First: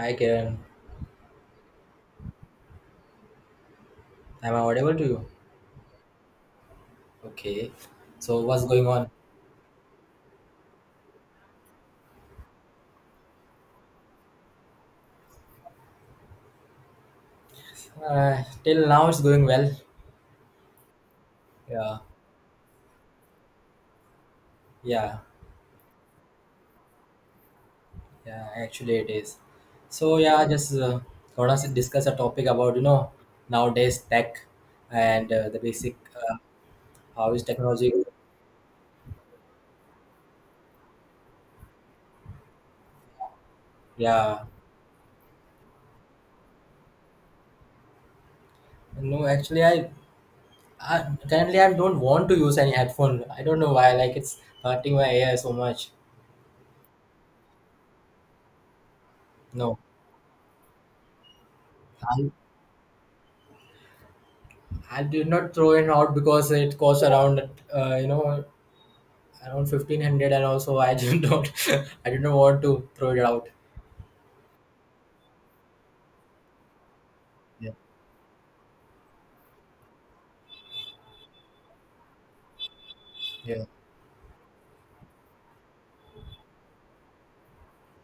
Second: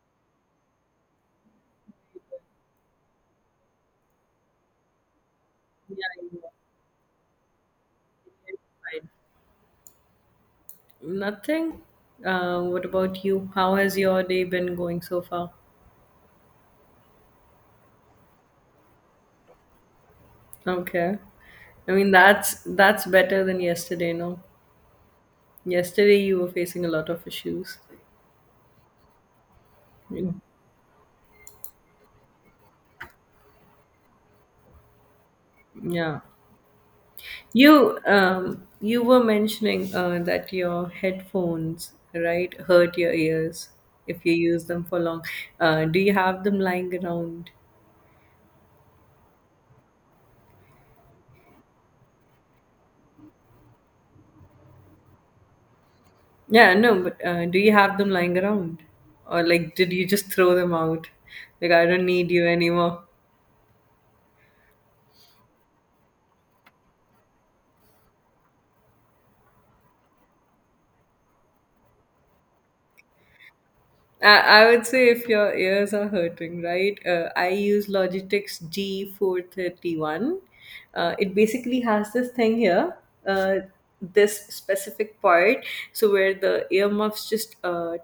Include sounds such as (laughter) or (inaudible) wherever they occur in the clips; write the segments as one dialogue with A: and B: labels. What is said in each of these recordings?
A: Hi Kiran, am I audible to you?
B: Yeah.
A: Okay, so what's going on?
B: Nothing. What about you? How has your day been going so far?
A: Till now it's going well.
B: Okay. I
A: Yeah,
B: mean, that's better than yesterday, no?
A: yeah,
B: Yesterday you were facing a lot of issues.
A: yeah. Actually, it is. So
B: Mm,
A: yeah, just gonna discuss a topic about nowadays tech and the basic
B: Yeah.
A: uh, how is technology.
B: You were mentioning that your headphones, right, hurt your ears if you
A: Yeah,
B: use them for long. Do you have them lying around?
A: no, actually I currently I don't want to use any headphone. I don't know why. Like it's hurting my ear so much.
B: Yeah, no, but do you have them lying around? Or like,
A: No,
B: did you just throw them out? Like, I don't
A: I
B: need you anymore.
A: I did not throw it out because it costs around around 1500, and also I did not (laughs) I didn't want to throw it out.
B: I would say if your ears are hurting, right? I
A: Yeah,
B: use Logitech's G431. It basically has this thing here, uh,
A: yeah,
B: this specific part, so where the earmuffs just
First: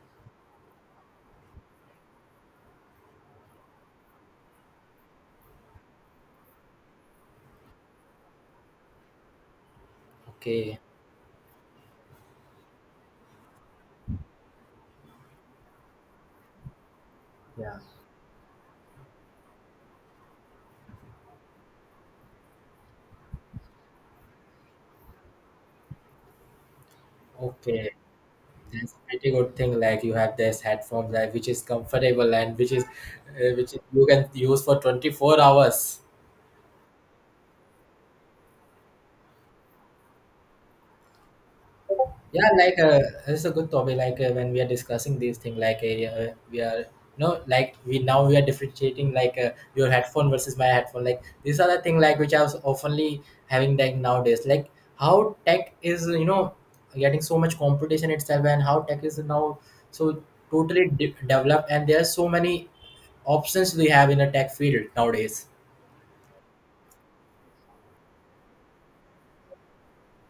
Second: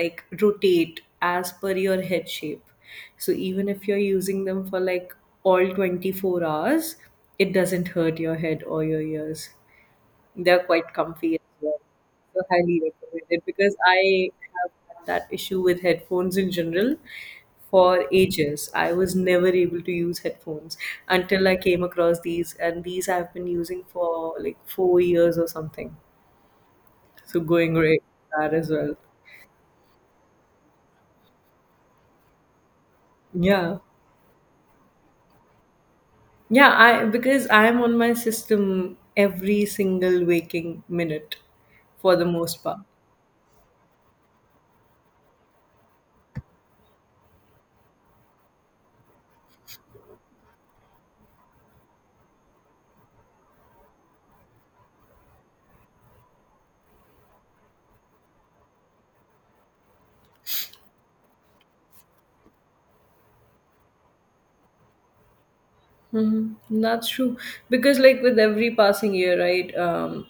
B: like rotate as per your head shape. So even if you're using them for like all 24 hours, it doesn't hurt your head or your ears. They're
A: okay
B: quite comfy as well. So highly recommend it because I have had that issue with headphones in general
A: yeah
B: for ages. I was never able to use headphones until I came across these, and these I've been using for like 4 years or something. So going
A: okay
B: great with that as
A: that's
B: well.
A: a pretty good thing, like you have this headphone that which is comfortable and which is uh, which
B: Yeah.
A: is, you can use for 24 hours.
B: Yeah, I because I'm on my system every single waking minute for the
A: Yeah,
B: most part.
A: it's a good topic. When we are discussing these things, yeah, we are, no, like we now we are differentiating your headphone versus my headphone. Like these are the thing like which I was oftenly having like nowadays. Like how tech is getting so much competition itself, and how tech is now so totally developed, and there are so many options we have in a tech field nowadays.
B: Mhm. That's true. Because, like, with every passing year, right,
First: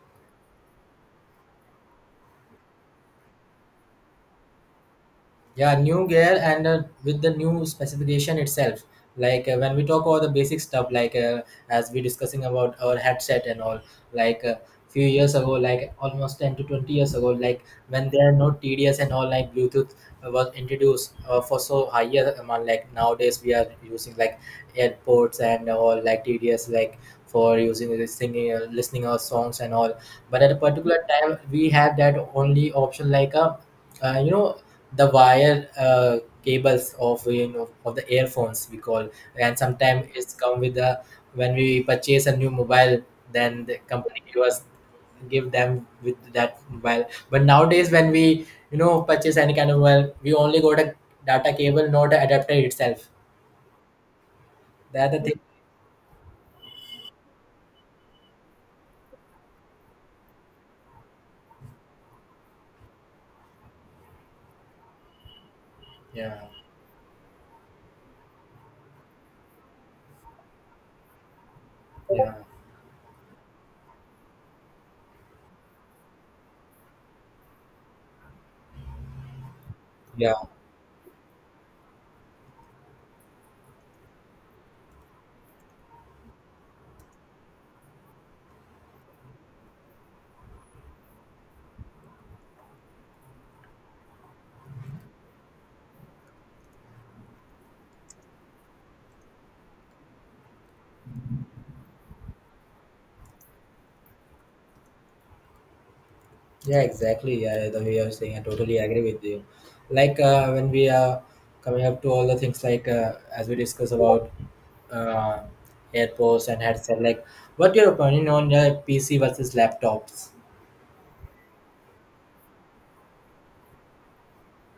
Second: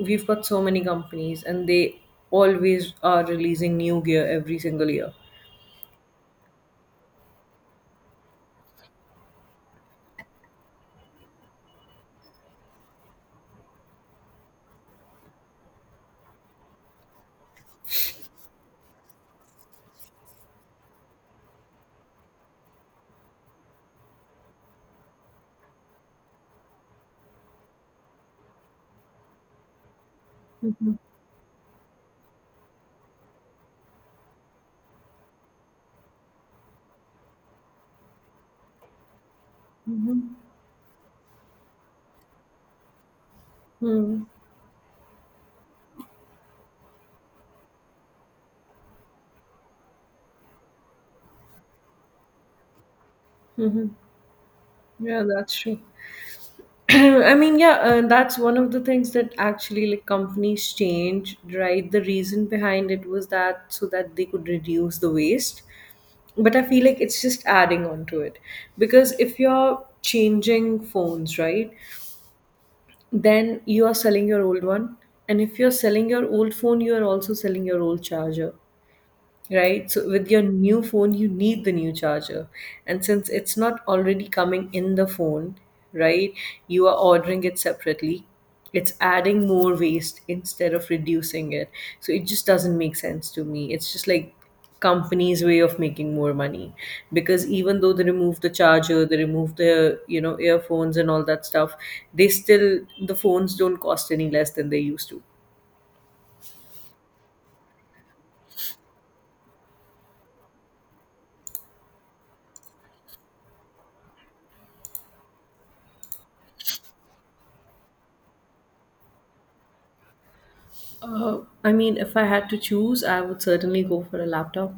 B: we've got so many companies and they always are releasing new gear every single year.
A: Yeah, new gear and with the new specification itself, when we talk about the basic stuff as we discussing about our headset and all, like uh, few years ago, like almost 10 to 20 years ago, like when there are no tds and all, like Bluetooth was introduced for so higher amount, like nowadays we are using like airports and all like tds, like for using singing listening our songs and all. But at a particular time we have that only option, like a you know the wire cables of of the earphones we call. And sometimes
B: Mm-hmm.
A: it's come with the, when we purchase a new mobile, then the company give us, give them with that mobile. But nowadays when we purchase any kind of mobile, we only got a data cable, not the adapter itself.
B: Hmm.
A: That the
B: Yeah,
A: thing.
B: that's true. (clears throat) I mean, yeah, that's one of the things that actually like companies change, right? The reason behind it was that so that they could reduce the waste.
A: yeah
B: But I feel like it's just adding on to it because if you're changing phones, right?
A: yeah
B: Then you are selling your old one. And if you're selling your old phone, you are also selling your old charger, right? So with
A: yeah
B: your new phone, you need the new charger. And since it's not already coming in the phone, right? You are ordering it separately. It's adding more waste instead of reducing it. So it just doesn't make sense to me. It's just like company's way of making more money because even though they remove the charger, they remove the you know earphones and all that stuff, they still the phones don't cost any less than they used to.
A: Yeah, exactly. Yeah, the way you're saying, I totally agree with you. When we are coming up to all the things, as we discuss about uh, AirPods and headset, like what your opinion on PC versus laptops?
B: uh, I mean, if I had to choose, I would certainly go for a laptop.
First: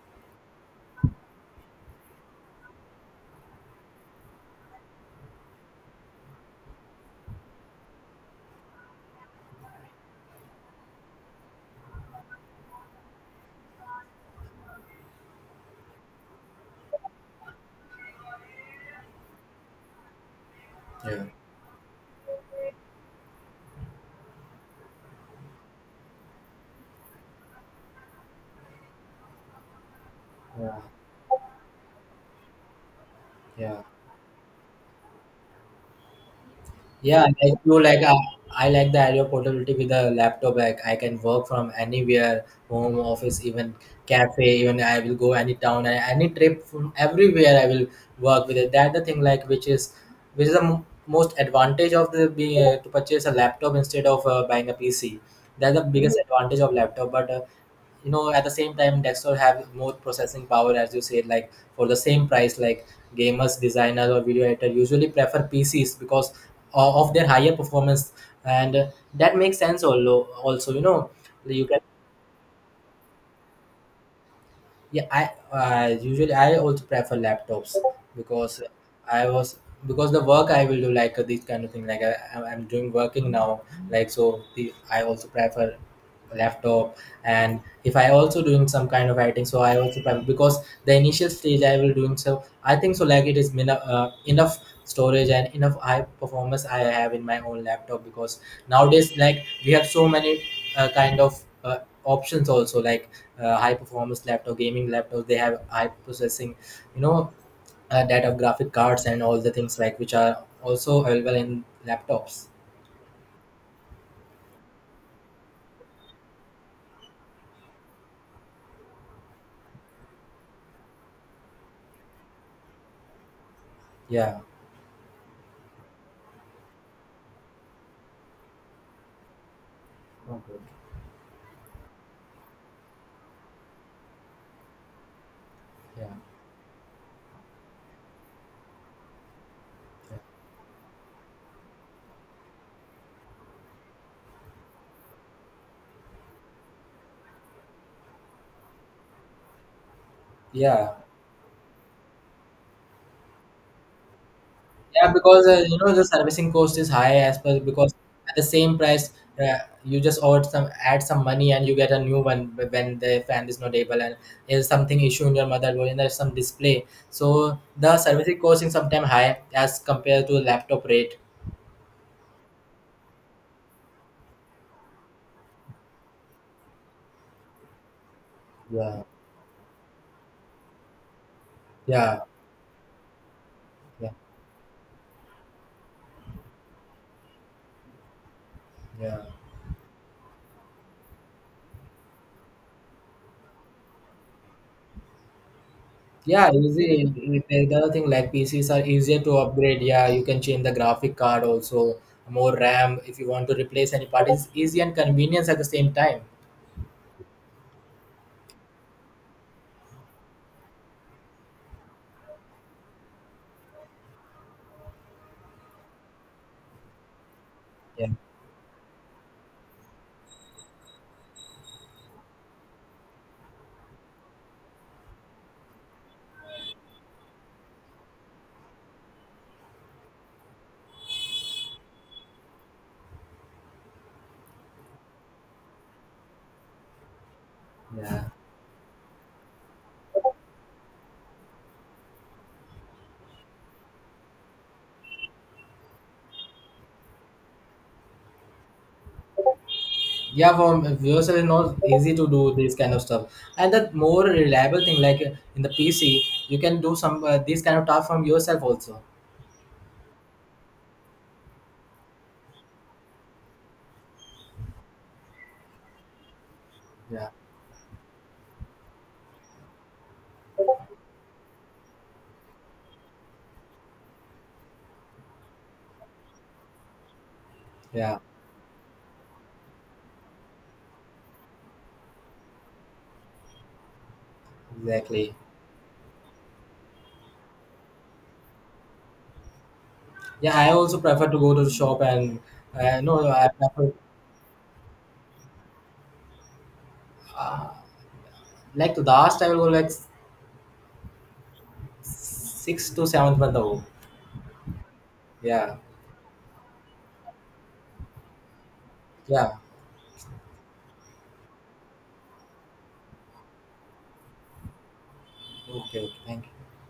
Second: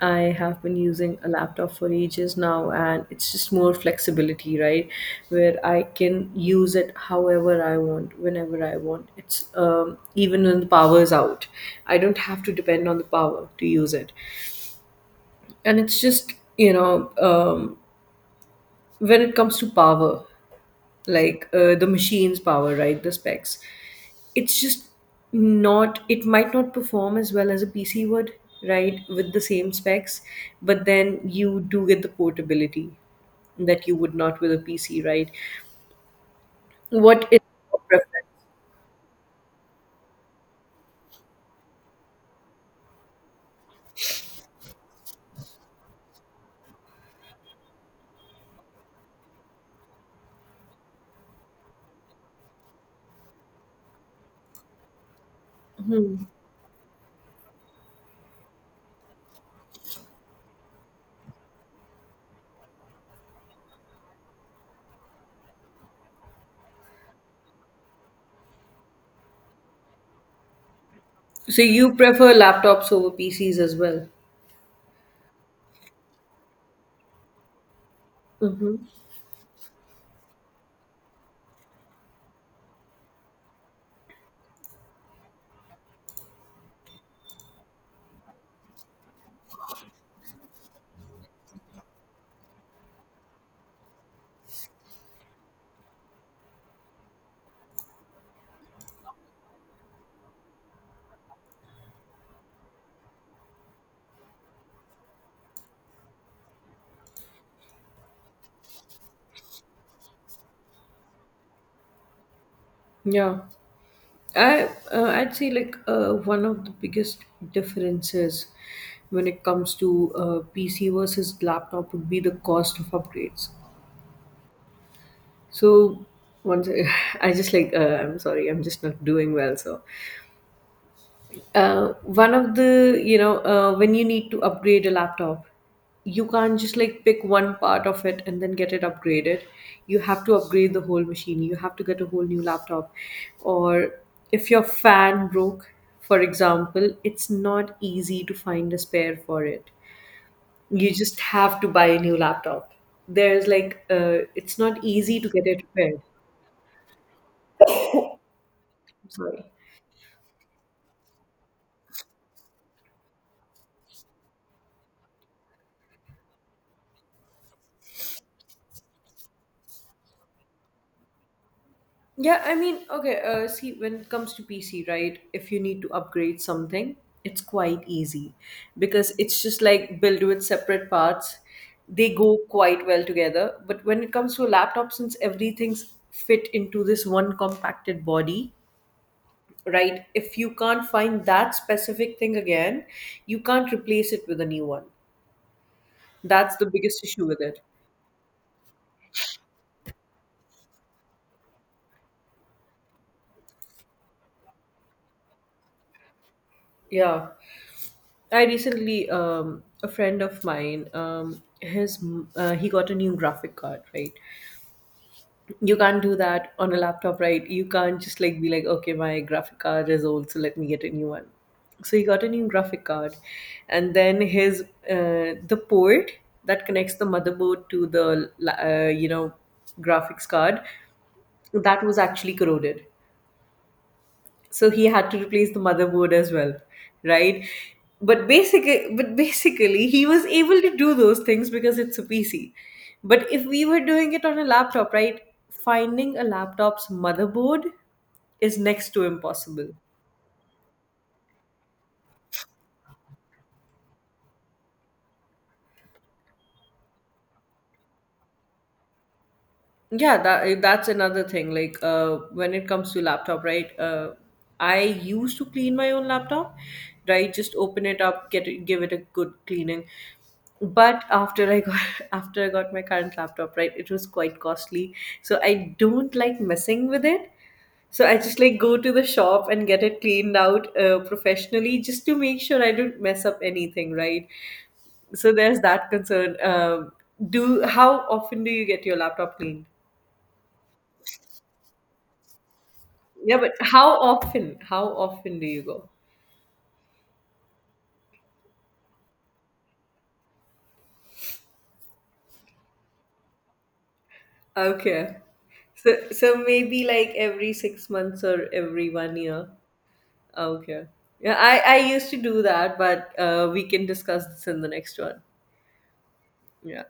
B: I have been using a laptop for ages now, and it's just more flexibility, right? Where I can use it however I want, whenever I want. It's even when the power is out, I don't have to depend on the power to use it. And it's just, you know, when it comes to power,
A: Yeah.
B: like the machine's power, right? The specs. It's just not, it might not perform as well as a PC would, right, with the same specs,
A: Yeah,
B: but then you do get the portability
A: yeah.
B: that you would not with a PC, right? What
A: Yeah,
B: is your preference?
A: I like the idea of portability with a laptop. Like I can work from anywhere, home, office, even cafe. Even I will go any town, any trip from everywhere. I will work with it. That the thing like which is the most advantage of the being to purchase a laptop instead of buying a PC. That's the biggest advantage of laptop. But at the same time desktop have more processing power, as you said, like for the same price, like gamers, designers, or video editor usually prefer pcs because of their higher performance. And that makes sense also, also
B: So
A: you can.
B: you prefer laptops over PCs as well?
A: Yeah, I usually I also prefer laptops because
B: Mm-hmm.
A: I was because the work I will do, this kind of thing like I'm doing working now, like so the, I also prefer laptop. And if I also doing some kind of editing, so I also prime because the initial stage I will doing, so I think so like it is enough storage and enough high performance I have in my own laptop. Because nowadays like we have so many kind of options also, like high performance laptop, gaming laptops, they have high processing, you know data graphic cards and all the things like which are also available in laptops.
B: Yeah, I'd say like one of the biggest differences when it comes to PC versus laptop would be the cost of upgrades.
A: Yeah.
B: So once (sighs) I (laughs) I just like I'm sorry, I'm just not doing well. So
A: Okay.
B: uh, one of the when you need to upgrade a laptop,
A: yeah
B: you can't just like pick one part of it and then get it upgraded. You have to upgrade the whole machine. You have to get a whole new laptop, or if your fan broke, for example, it's not easy to find a spare for it.
A: yeah.
B: You just have to buy a new laptop. There's like it's not
A: Yeah,
B: easy to get
A: because
B: it repaired.
A: the servicing cost is high as per, because at the same price,
B: Sorry.
A: uh, you just order some, add some money and you get a new one when the fan is not able, and there's something issue in your motherboard, and there's some display. So the servicing cost is sometimes high as compared to laptop rate.
B: Yeah, I mean, okay, see, when it comes to PC, right, if you need to upgrade something, it's quite easy
A: Yeah,
B: because it's just like built with separate parts. They
A: yeah,
B: go quite well together. But when
A: yeah,
B: it comes to a laptop, since everything's fit into this one compacted body,
A: yeah.
B: right, if you can't find that specific thing again, you can't replace it with a new one.
A: Yeah,
B: That's the
A: easy.
B: biggest issue with it.
A: The other thing, like PCs are easier to upgrade. Yeah, you can change the graphic card also, more RAM if you want to replace any part. It's easy and convenience at the same time.
B: Yeah. I recently, a friend of mine, he got a new graphic card, right? You can't do that on a laptop, right? You can't
A: Yeah.
B: just like be like, okay, my graphic card is old, so let me get a new one. So he got a new graphic card, and then his the port that connects the motherboard to the you know graphics card, that was actually corroded, so he had to replace the motherboard as well, right?
A: Yeah.
B: But basically he was able to do those things because it's a PC. But if we were doing it on a laptop, right, finding a laptop's motherboard is next to impossible.
A: Yeah, for yourself, it's not easy to do this kind of stuff. And that more reliable thing, in the PC, you can do some these kind of task from yourself also.
B: Yeah that, that's another thing like when it comes to laptop, right, I used to clean my own laptop,
A: Yeah,
B: right, just open it up, get it, give it a good cleaning. But after I got (laughs) after I got my current laptop, right, it was quite costly, so I don't like messing with it, so I
A: yeah,
B: just like go to the shop and get it cleaned out professionally just to make sure I don't mess up anything, right? So
A: exactly.
B: there's that concern. Do how often do you get your laptop cleaned?
A: Yeah, I also prefer to go to the shop and no,
B: Yeah,
A: I
B: but
A: prefer
B: how often? How often do you go?
A: uh, like the last I will go like six to seventh month ago.
B: Okay.
A: Yeah,
B: So so maybe like every 6 months or every one year.
A: yeah.
B: Okay. Yeah, I used to do that, but we can discuss this in the next one.
A: Okay, okay. Thank you.
B: Yeah.